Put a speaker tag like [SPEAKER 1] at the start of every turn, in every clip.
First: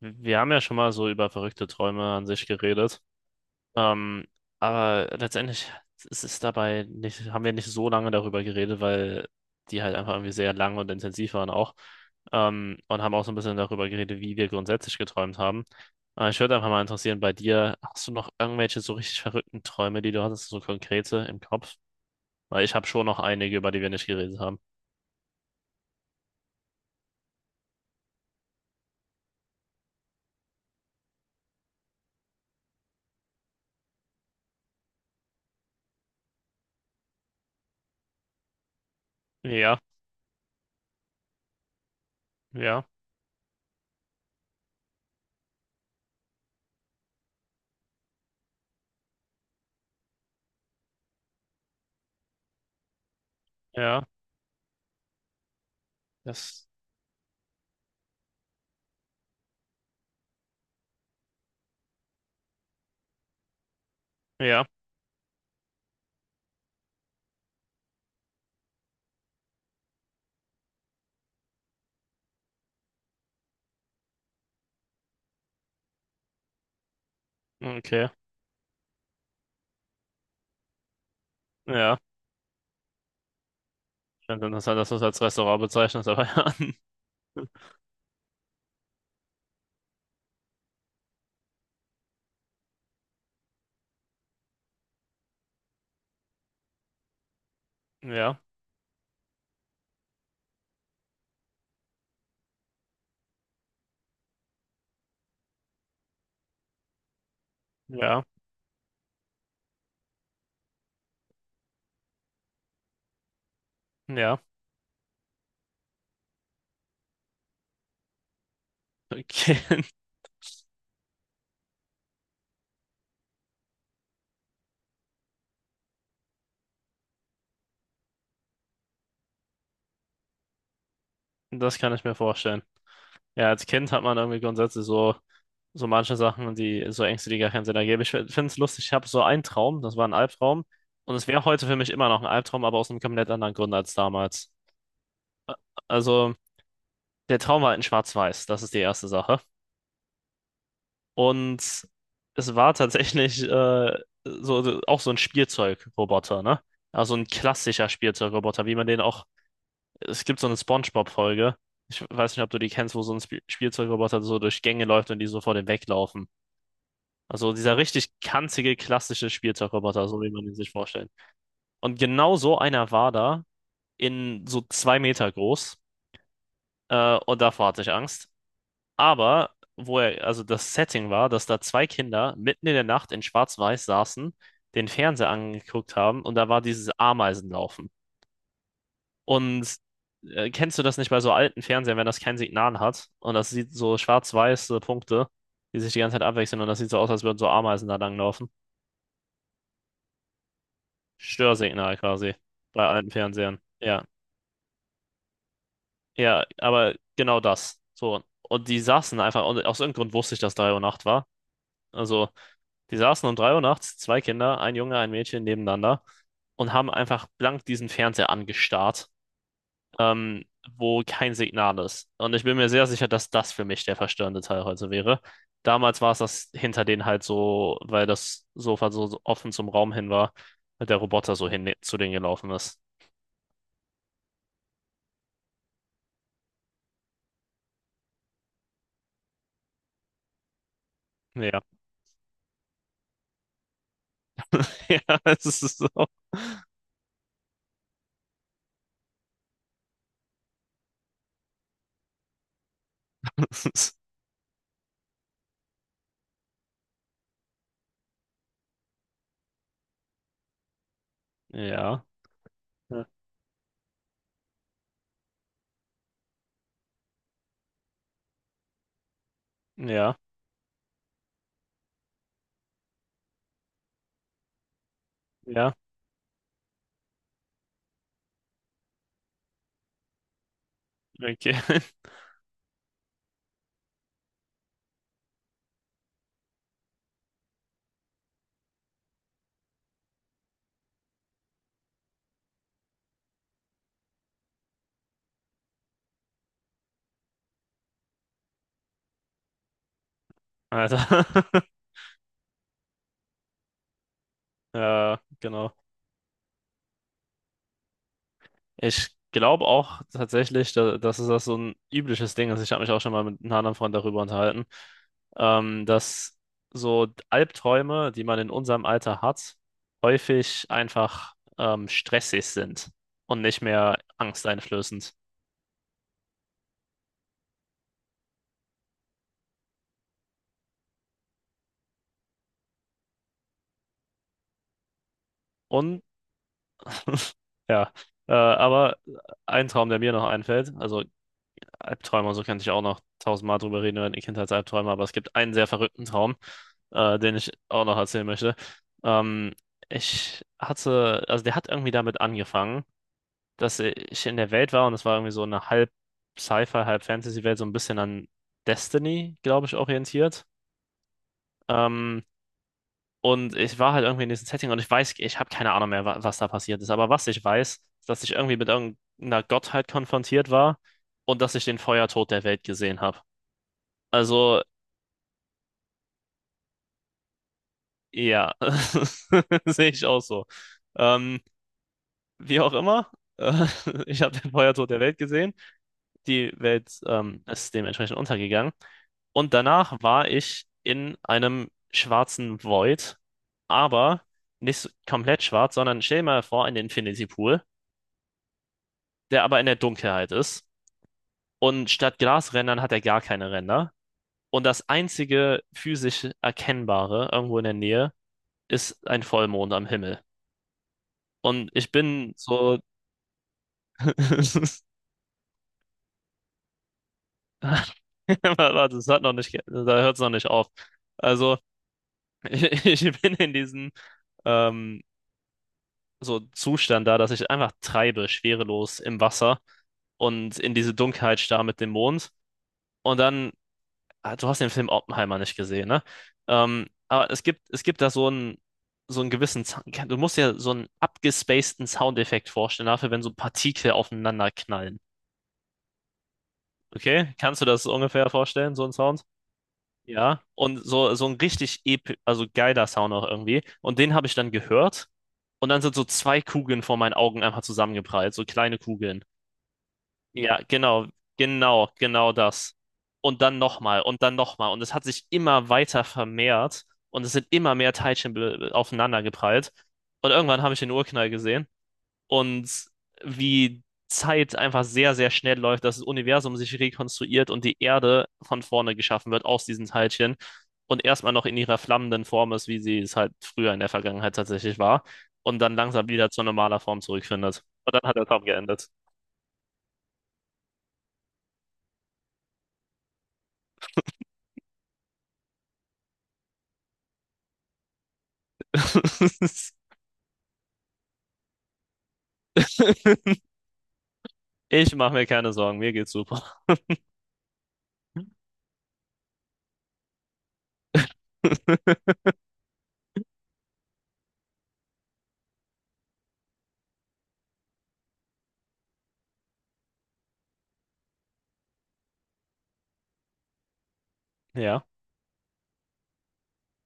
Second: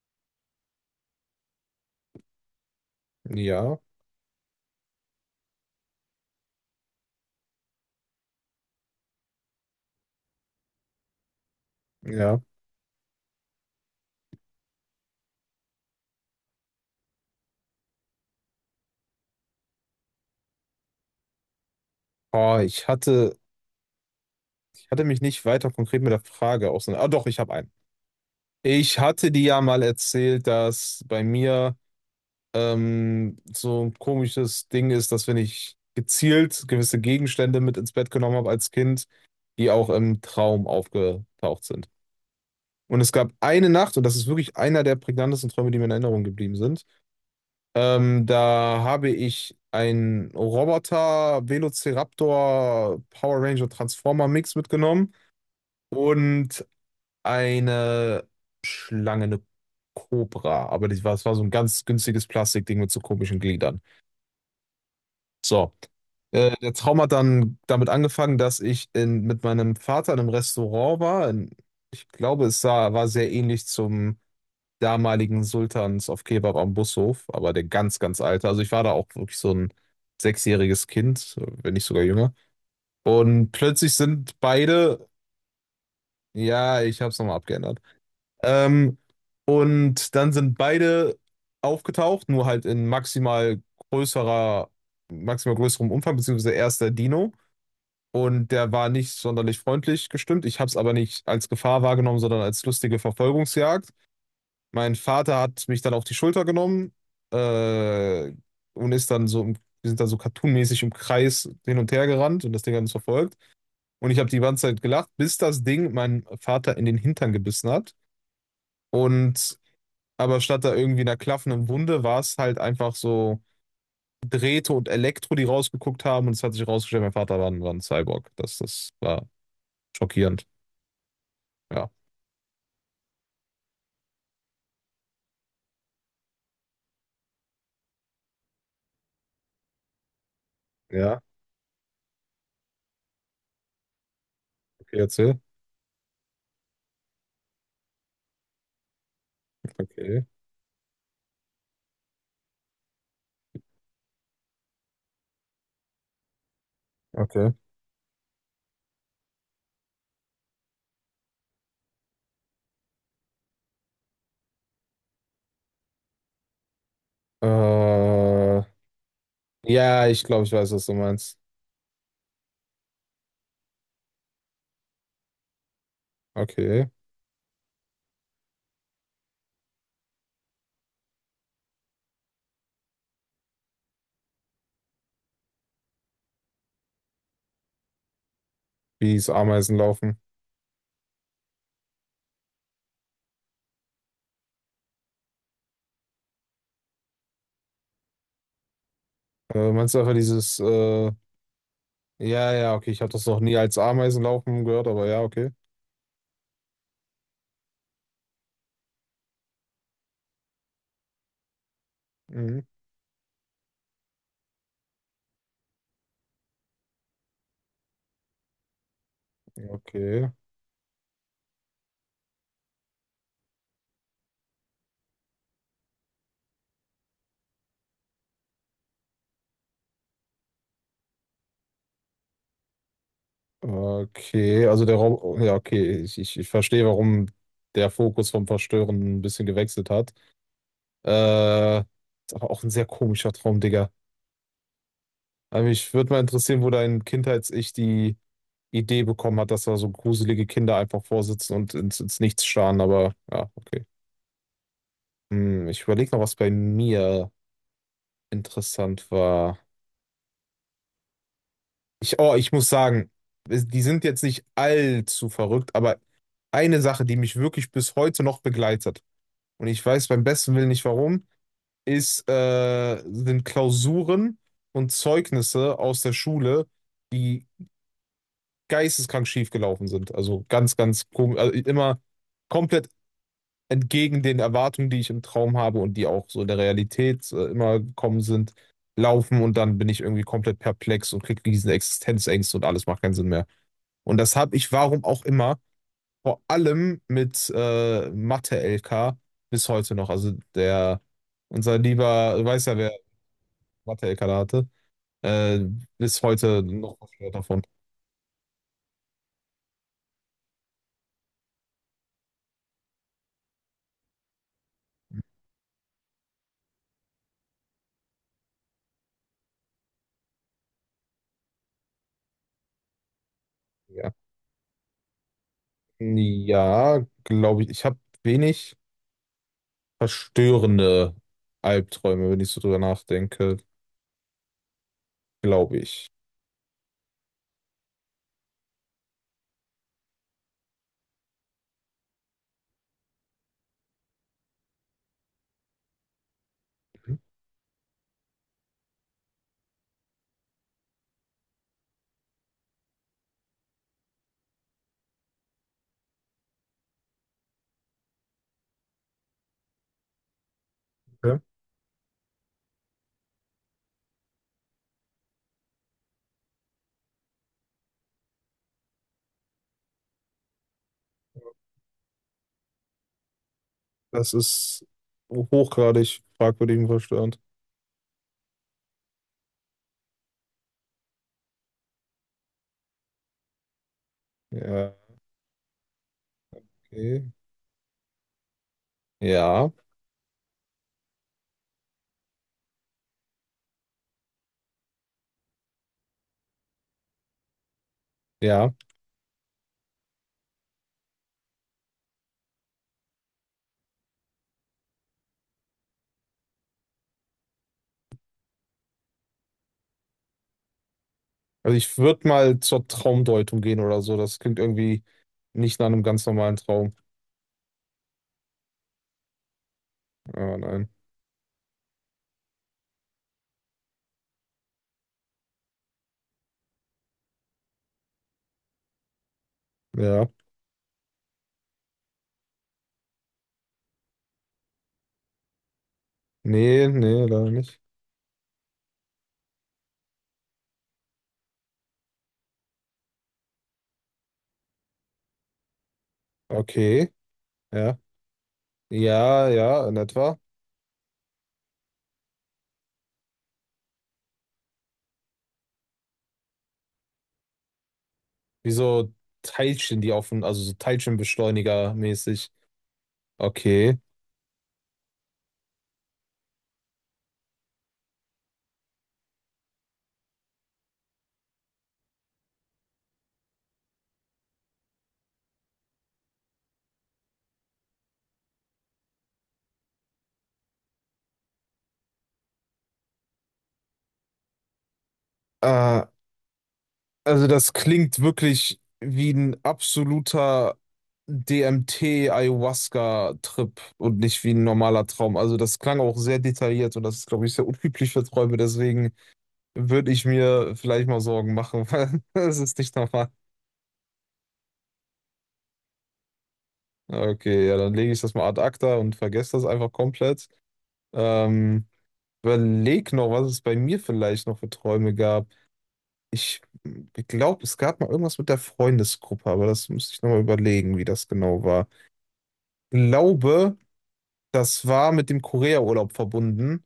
[SPEAKER 1] Wir haben ja schon mal so über verrückte Träume an sich geredet.
[SPEAKER 2] Ja,
[SPEAKER 1] Ähm, aber letztendlich ist es dabei nicht, haben wir nicht so lange darüber geredet, weil die halt einfach irgendwie sehr lang und intensiv waren auch.
[SPEAKER 2] ja.
[SPEAKER 1] Und haben auch so ein bisschen darüber geredet, wie wir grundsätzlich geträumt haben. Aber ich würde einfach mal interessieren, bei dir, hast du noch irgendwelche so richtig verrückten Träume, die du hattest, so konkrete im Kopf?
[SPEAKER 2] Oh,
[SPEAKER 1] Weil ich
[SPEAKER 2] ich
[SPEAKER 1] habe schon noch
[SPEAKER 2] hatte,
[SPEAKER 1] einige, über die wir nicht geredet haben.
[SPEAKER 2] ich hatte mich nicht weiter konkret mit der Frage auseinander. Ah, doch, ich habe einen. Ich hatte dir ja mal erzählt, dass bei mir so ein komisches Ding ist, dass wenn ich gezielt gewisse Gegenstände mit ins Bett genommen habe als Kind, die
[SPEAKER 1] Ja,
[SPEAKER 2] auch im Traum aufgetaucht sind.
[SPEAKER 1] ja,
[SPEAKER 2] Und es gab eine Nacht, und das ist wirklich einer der prägnantesten Träume, die mir in Erinnerung geblieben sind. Da habe ich einen Roboter Velociraptor Power Ranger
[SPEAKER 1] ja,
[SPEAKER 2] Transformer Mix mitgenommen und
[SPEAKER 1] das,
[SPEAKER 2] eine Schlange, eine Cobra. Aber das war so ein ganz günstiges Plastikding mit so komischen Gliedern.
[SPEAKER 1] ja,
[SPEAKER 2] So. Der Traum hat dann damit angefangen, dass ich in, mit meinem Vater in einem Restaurant war. In, ich glaube, es sah, war sehr ähnlich zum damaligen Sultans auf Kebab am Bushof, aber der ganz,
[SPEAKER 1] okay,
[SPEAKER 2] ganz alte. Also ich war da auch wirklich so ein sechsjähriges Kind, wenn nicht
[SPEAKER 1] ja.
[SPEAKER 2] sogar jünger. Und plötzlich sind
[SPEAKER 1] Ganz interessant, dass du es
[SPEAKER 2] beide,
[SPEAKER 1] als Restaurant bezeichnest, aber ja.
[SPEAKER 2] ja, ich habe es nochmal abgeändert. Ähm, und dann sind beide aufgetaucht, nur halt in maximal größerer, maximal größerem Umfang, beziehungsweise erst der Dino.
[SPEAKER 1] Ja,
[SPEAKER 2] Und der war nicht sonderlich freundlich gestimmt. Ich habe es aber nicht als Gefahr wahrgenommen, sondern als lustige Verfolgungsjagd. Mein Vater hat mich dann auf die Schulter genommen
[SPEAKER 1] ja,
[SPEAKER 2] äh, und ist dann so, wir sind dann so cartoonmäßig im Kreis hin und her gerannt und das Ding hat uns verfolgt. Und ich habe die
[SPEAKER 1] ja.
[SPEAKER 2] ganze Zeit gelacht, bis das Ding meinen Vater in den Hintern gebissen hat. Und
[SPEAKER 1] Okay,
[SPEAKER 2] aber statt da irgendwie einer klaffenden Wunde war es halt einfach so Drähte und Elektro, die rausgeguckt haben. Und es hat sich rausgestellt, mein Vater war ein Cyborg. Das war schockierend.
[SPEAKER 1] das
[SPEAKER 2] Ja.
[SPEAKER 1] kann ich mir vorstellen. Ja, als Kind hat man irgendwie grundsätzlich so, so manche Sachen, die so Ängste, die gar keinen Sinn ergeben. Ich finde es lustig, ich habe so einen Traum, das war ein Albtraum. Und
[SPEAKER 2] Ja,
[SPEAKER 1] es wäre heute für mich immer noch ein Albtraum, aber aus einem komplett anderen Grund als damals.
[SPEAKER 2] okay, erzähl.
[SPEAKER 1] Also, der Traum war halt in Schwarz-Weiß, das ist die erste Sache.
[SPEAKER 2] Okay,
[SPEAKER 1] Und es war tatsächlich so, auch so ein Spielzeugroboter, ne? Also ein
[SPEAKER 2] okay.
[SPEAKER 1] klassischer Spielzeugroboter, wie man den auch. Es gibt so eine SpongeBob-Folge. Ich weiß nicht, ob du die kennst, wo so ein Spielzeugroboter so durch Gänge läuft und die so vor dem weglaufen. Also dieser richtig
[SPEAKER 2] Äh,
[SPEAKER 1] kanzige klassische
[SPEAKER 2] ja,
[SPEAKER 1] Spielzeugroboter, so
[SPEAKER 2] ich
[SPEAKER 1] wie
[SPEAKER 2] glaube,
[SPEAKER 1] man
[SPEAKER 2] ich
[SPEAKER 1] ihn sich
[SPEAKER 2] weiß, was du
[SPEAKER 1] vorstellt.
[SPEAKER 2] meinst.
[SPEAKER 1] Und genau so einer war da, in so 2 Meter groß.
[SPEAKER 2] Okay.
[SPEAKER 1] Und davor hatte ich Angst. Aber wo er, also das Setting war, dass da zwei Kinder mitten in der Nacht in Schwarz-Weiß saßen, den Fernseher angeguckt haben und da war dieses Ameisenlaufen.
[SPEAKER 2] Wie es Ameisen
[SPEAKER 1] Und
[SPEAKER 2] laufen.
[SPEAKER 1] kennst du das nicht bei so alten Fernsehern, wenn das kein Signal hat? Und das sieht so schwarz-weiße Punkte, die sich die ganze Zeit abwechseln und das sieht so aus, als würden so Ameisen da langlaufen.
[SPEAKER 2] Meinst du einfach dieses,
[SPEAKER 1] Störsignal quasi
[SPEAKER 2] ja, ja,
[SPEAKER 1] bei
[SPEAKER 2] okay, ich habe
[SPEAKER 1] alten
[SPEAKER 2] das noch nie
[SPEAKER 1] Fernsehern.
[SPEAKER 2] als
[SPEAKER 1] Ja,
[SPEAKER 2] Ameisen laufen gehört, aber ja, okay.
[SPEAKER 1] ja, aber genau das. So. Und die saßen einfach, und aus irgendeinem Grund wusste ich, dass 3 Uhr Nacht war. Also,
[SPEAKER 2] Mhm.
[SPEAKER 1] die saßen um 3 Uhr nachts, zwei Kinder, ein Junge, ein Mädchen nebeneinander und haben einfach blank diesen Fernseher angestarrt,
[SPEAKER 2] Okay.
[SPEAKER 1] ähm, wo kein Signal ist. Und ich bin mir sehr sicher, dass das für mich der verstörende Teil heute wäre. Damals war es das hinter denen halt so, weil das Sofa so offen zum Raum hin war, weil der Roboter so hin zu denen gelaufen ist.
[SPEAKER 2] Okay, also der Rob, ja, okay, ich verstehe, warum der Fokus vom Verstören ein bisschen gewechselt hat.
[SPEAKER 1] Ja,
[SPEAKER 2] Ist aber auch ein sehr komischer Traum, Digga.
[SPEAKER 1] ja, es
[SPEAKER 2] Aber
[SPEAKER 1] ist so.
[SPEAKER 2] mich würde mal interessieren, wo dein Kindheits-Ich die Idee bekommen hat, dass da so gruselige Kinder einfach vorsitzen und ins, ins Nichts starren, aber ja, okay. Hm, ich überlege noch was bei mir interessant war.
[SPEAKER 1] Ja,
[SPEAKER 2] Ich, oh, ich muss
[SPEAKER 1] ja,
[SPEAKER 2] sagen, es- die sind jetzt nicht allzu verrückt, aber eine Sache, die mich wirklich bis heute noch begleitet, und ich weiß
[SPEAKER 1] ja,
[SPEAKER 2] beim besten Willen nicht warum, ist, sind Klausuren und
[SPEAKER 1] ja,
[SPEAKER 2] Zeugnisse aus der Schule, die geisteskrank schief gelaufen sind. Also ganz, ganz komisch, also
[SPEAKER 1] okay.
[SPEAKER 2] immer komplett entgegen den Erwartungen, die ich im Traum habe und die auch so in der Realität immer gekommen sind, laufen und dann bin ich irgendwie komplett perplex und kriege riesen Existenzängste und alles macht keinen Sinn mehr. Und das habe ich, warum auch immer, vor allem mit Mathe-LK bis heute noch. Also
[SPEAKER 1] Also,
[SPEAKER 2] der, unser lieber, du weißt ja, wer Mathe-LK da hatte,
[SPEAKER 1] ja,
[SPEAKER 2] äh,
[SPEAKER 1] genau.
[SPEAKER 2] bis heute noch verstört davon.
[SPEAKER 1] Ich glaube auch tatsächlich, da, das ist das so ein übliches Ding ist. Ich habe mich auch schon mal mit einem anderen Freund darüber unterhalten, dass so Albträume, die man in unserem Alter hat, häufig einfach stressig sind und nicht mehr
[SPEAKER 2] Ja,
[SPEAKER 1] angsteinflößend.
[SPEAKER 2] ja glaube ich. Ich habe wenig verstörende Albträume, wenn ich so drüber nachdenke, glaube
[SPEAKER 1] Und
[SPEAKER 2] ich.
[SPEAKER 1] ja, aber ein Traum, der mir noch einfällt, also Albträume, so könnte ich auch noch tausendmal drüber reden über die Kindheitsalbträume, aber es gibt einen sehr verrückten Traum, den ich auch noch erzählen möchte. Ähm, Ich hatte, also der hat irgendwie damit angefangen, dass ich in der Welt war und es war irgendwie so eine halb Sci-Fi, halb Fantasy-Welt, so ein bisschen an Destiny, glaube ich, orientiert.
[SPEAKER 2] Okay.
[SPEAKER 1] Ähm, und ich war halt irgendwie in diesem Setting und ich weiß, ich habe keine Ahnung mehr, wa was da passiert ist, aber was ich weiß, ist, dass ich irgendwie mit irgendeiner Gottheit konfrontiert war und dass ich den Feuertod der Welt gesehen habe.
[SPEAKER 2] Das
[SPEAKER 1] Also,
[SPEAKER 2] ist hochgradig fragwürdig und verstörend.
[SPEAKER 1] ja, sehe ich auch so. Ähm, Wie auch immer, äh, ich habe den Feuertod
[SPEAKER 2] Ja,
[SPEAKER 1] der Welt gesehen. Die Welt
[SPEAKER 2] okay.
[SPEAKER 1] ist dementsprechend untergegangen. Und
[SPEAKER 2] Ja,
[SPEAKER 1] danach war ich in einem schwarzen Void, aber nicht so- komplett schwarz, sondern stell dir mal vor, ein Infinity Pool,
[SPEAKER 2] ja.
[SPEAKER 1] der aber in der Dunkelheit ist. Und statt Glasrändern hat er gar keine Ränder. Und das einzige physisch Erkennbare irgendwo in der Nähe ist ein Vollmond am Himmel. Und
[SPEAKER 2] Also
[SPEAKER 1] ich
[SPEAKER 2] ich würde
[SPEAKER 1] bin
[SPEAKER 2] mal
[SPEAKER 1] so,
[SPEAKER 2] zur Traumdeutung gehen oder so. Das klingt irgendwie nicht nach einem ganz normalen Traum.
[SPEAKER 1] warte, das hat noch nicht, ge- da hört es noch nicht
[SPEAKER 2] Aber
[SPEAKER 1] auf.
[SPEAKER 2] nein.
[SPEAKER 1] Also, ich, ich bin in diesem ähm, so Zustand da, dass ich einfach treibe, schwerelos im Wasser
[SPEAKER 2] Ja.
[SPEAKER 1] und in diese Dunkelheit starr mit dem Mond. Und dann, ah, du hast den Film Oppenheimer nicht gesehen, ne?
[SPEAKER 2] Nee, nee,
[SPEAKER 1] Aber
[SPEAKER 2] leider nicht.
[SPEAKER 1] es gibt da so einen gewissen, du musst dir so einen abgespaceden Soundeffekt vorstellen, dafür, wenn so Partikel aufeinander knallen.
[SPEAKER 2] Okay.
[SPEAKER 1] Okay? Kannst du das
[SPEAKER 2] Ja.
[SPEAKER 1] ungefähr vorstellen, so einen Sound?
[SPEAKER 2] Ja, ja, in etwa.
[SPEAKER 1] Ja, und so, so ein richtig ep also geiler Sound auch irgendwie. Und den habe ich dann gehört. Und dann sind so zwei Kugeln vor meinen Augen einfach zusammengeprallt, so
[SPEAKER 2] Wie
[SPEAKER 1] kleine
[SPEAKER 2] so
[SPEAKER 1] Kugeln.
[SPEAKER 2] Teilchen, die auf dem,
[SPEAKER 1] Ja,
[SPEAKER 2] also so
[SPEAKER 1] genau, genau,
[SPEAKER 2] Teilchenbeschleuniger
[SPEAKER 1] genau
[SPEAKER 2] mäßig.
[SPEAKER 1] das. Und dann
[SPEAKER 2] Okay.
[SPEAKER 1] nochmal und dann nochmal. Und es hat sich immer weiter vermehrt und es sind immer mehr Teilchen aufeinander geprallt. Und irgendwann habe ich den Urknall gesehen und wie Zeit einfach sehr, sehr schnell läuft, dass das Universum sich rekonstruiert und die Erde von vorne geschaffen wird aus diesen Teilchen und erstmal noch in ihrer flammenden Form ist, wie sie es halt früher in der Vergangenheit tatsächlich war und dann
[SPEAKER 2] Äh,
[SPEAKER 1] langsam wieder zur normaler Form
[SPEAKER 2] also
[SPEAKER 1] zurückfindet.
[SPEAKER 2] das
[SPEAKER 1] Und dann hat
[SPEAKER 2] klingt
[SPEAKER 1] der Traum
[SPEAKER 2] wirklich
[SPEAKER 1] geendet.
[SPEAKER 2] wie ein absoluter DMT-Ayahuasca-Trip und nicht wie ein normaler Traum. Also das klang auch sehr detailliert und das ist, glaube ich, sehr unüblich für Träume. Deswegen würde ich mir vielleicht mal Sorgen machen, weil das ist nicht normal.
[SPEAKER 1] Ich mache mir keine Sorgen, mir geht's super.
[SPEAKER 2] Okay, ja, dann lege ich das mal ad acta und vergesse das einfach komplett. Ähm, Überleg noch, was es bei mir vielleicht noch für Träume gab. Ich glaube, es gab mal irgendwas mit der Freundesgruppe, aber das müsste ich nochmal überlegen, wie das genau war. Glaube,
[SPEAKER 1] Ja,
[SPEAKER 2] das war mit dem Korea-Urlaub verbunden.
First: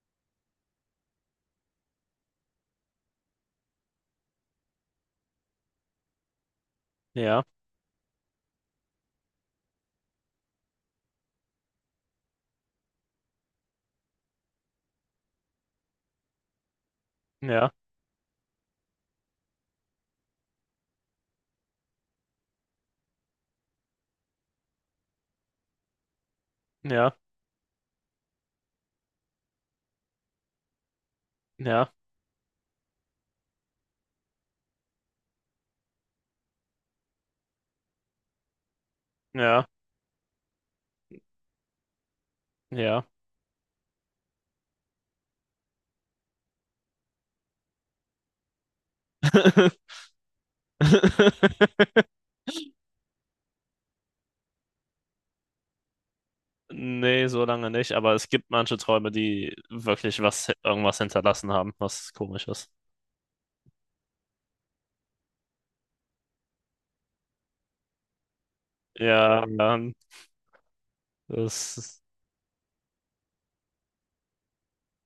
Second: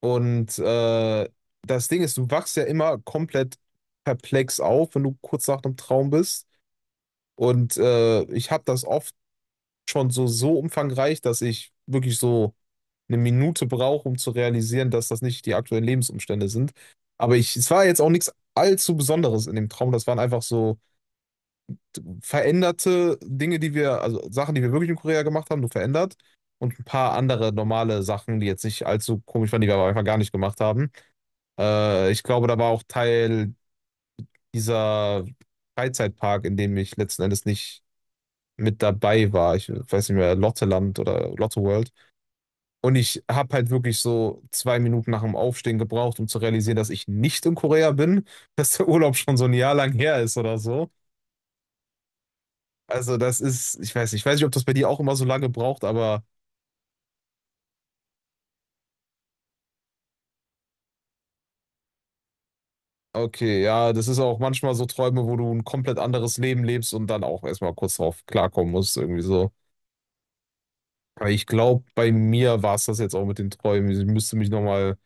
[SPEAKER 2] Und das Ding ist, du wachst ja immer komplett perplex auf, wenn du kurz nach einem Traum bist.
[SPEAKER 1] ja,
[SPEAKER 2] Und ich habe das oft schon so, so umfangreich, dass ich wirklich so 1 Minute brauche, um zu realisieren, dass das nicht die aktuellen Lebensumstände sind. Aber ich, es
[SPEAKER 1] ja,
[SPEAKER 2] war jetzt auch nichts allzu Besonderes in dem Traum. Das waren einfach so veränderte Dinge, die wir, also Sachen, die wir wirklich in Korea gemacht haben, nur verändert. Und ein paar
[SPEAKER 1] ja,
[SPEAKER 2] andere normale Sachen, die jetzt nicht allzu komisch waren, die wir aber einfach gar nicht gemacht haben.
[SPEAKER 1] ja,
[SPEAKER 2] Ich glaube, da war auch Teil dieser Freizeitpark, in dem ich letzten Endes nicht mit dabei war.
[SPEAKER 1] ja,
[SPEAKER 2] Ich weiß nicht mehr, Lotteland oder Lotte World. Und
[SPEAKER 1] ja.
[SPEAKER 2] ich habe halt wirklich so 2 Minuten nach dem Aufstehen gebraucht, um zu realisieren, dass ich nicht in Korea bin, dass der Urlaub schon so ein Jahr lang her ist oder so. Also das ist, ich weiß nicht, ob das bei dir auch immer so lange braucht, aber
[SPEAKER 1] Nee, so lange nicht, aber es gibt manche Träume, die wirklich was, irgendwas hinterlassen haben, was komisch ist.
[SPEAKER 2] okay, ja, das ist auch manchmal so Träume, wo du ein komplett anderes Leben lebst und dann auch erstmal kurz drauf klarkommen musst, irgendwie
[SPEAKER 1] Ja,
[SPEAKER 2] so. Aber ich
[SPEAKER 1] das
[SPEAKER 2] glaube,
[SPEAKER 1] ist,
[SPEAKER 2] bei mir war es das jetzt auch mit den Träumen. Ich müsste mich nochmal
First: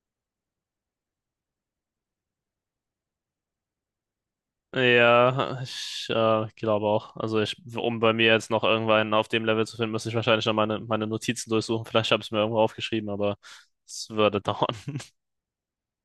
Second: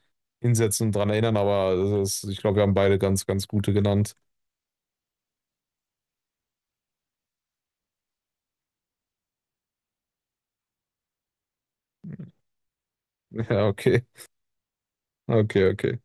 [SPEAKER 2] hinsetzen und dran erinnern, aber das ist, ich glaube, wir haben beide ganz, ganz gute genannt.
[SPEAKER 1] ja, ich glaube auch. Also ich, um bei mir jetzt noch irgendwann auf dem Level zu finden, müsste ich wahrscheinlich noch meine, meine Notizen durchsuchen. Vielleicht habe ich es mir irgendwo aufgeschrieben, aber
[SPEAKER 2] Ja, okay.
[SPEAKER 1] es würde dauern.
[SPEAKER 2] Okay, okay.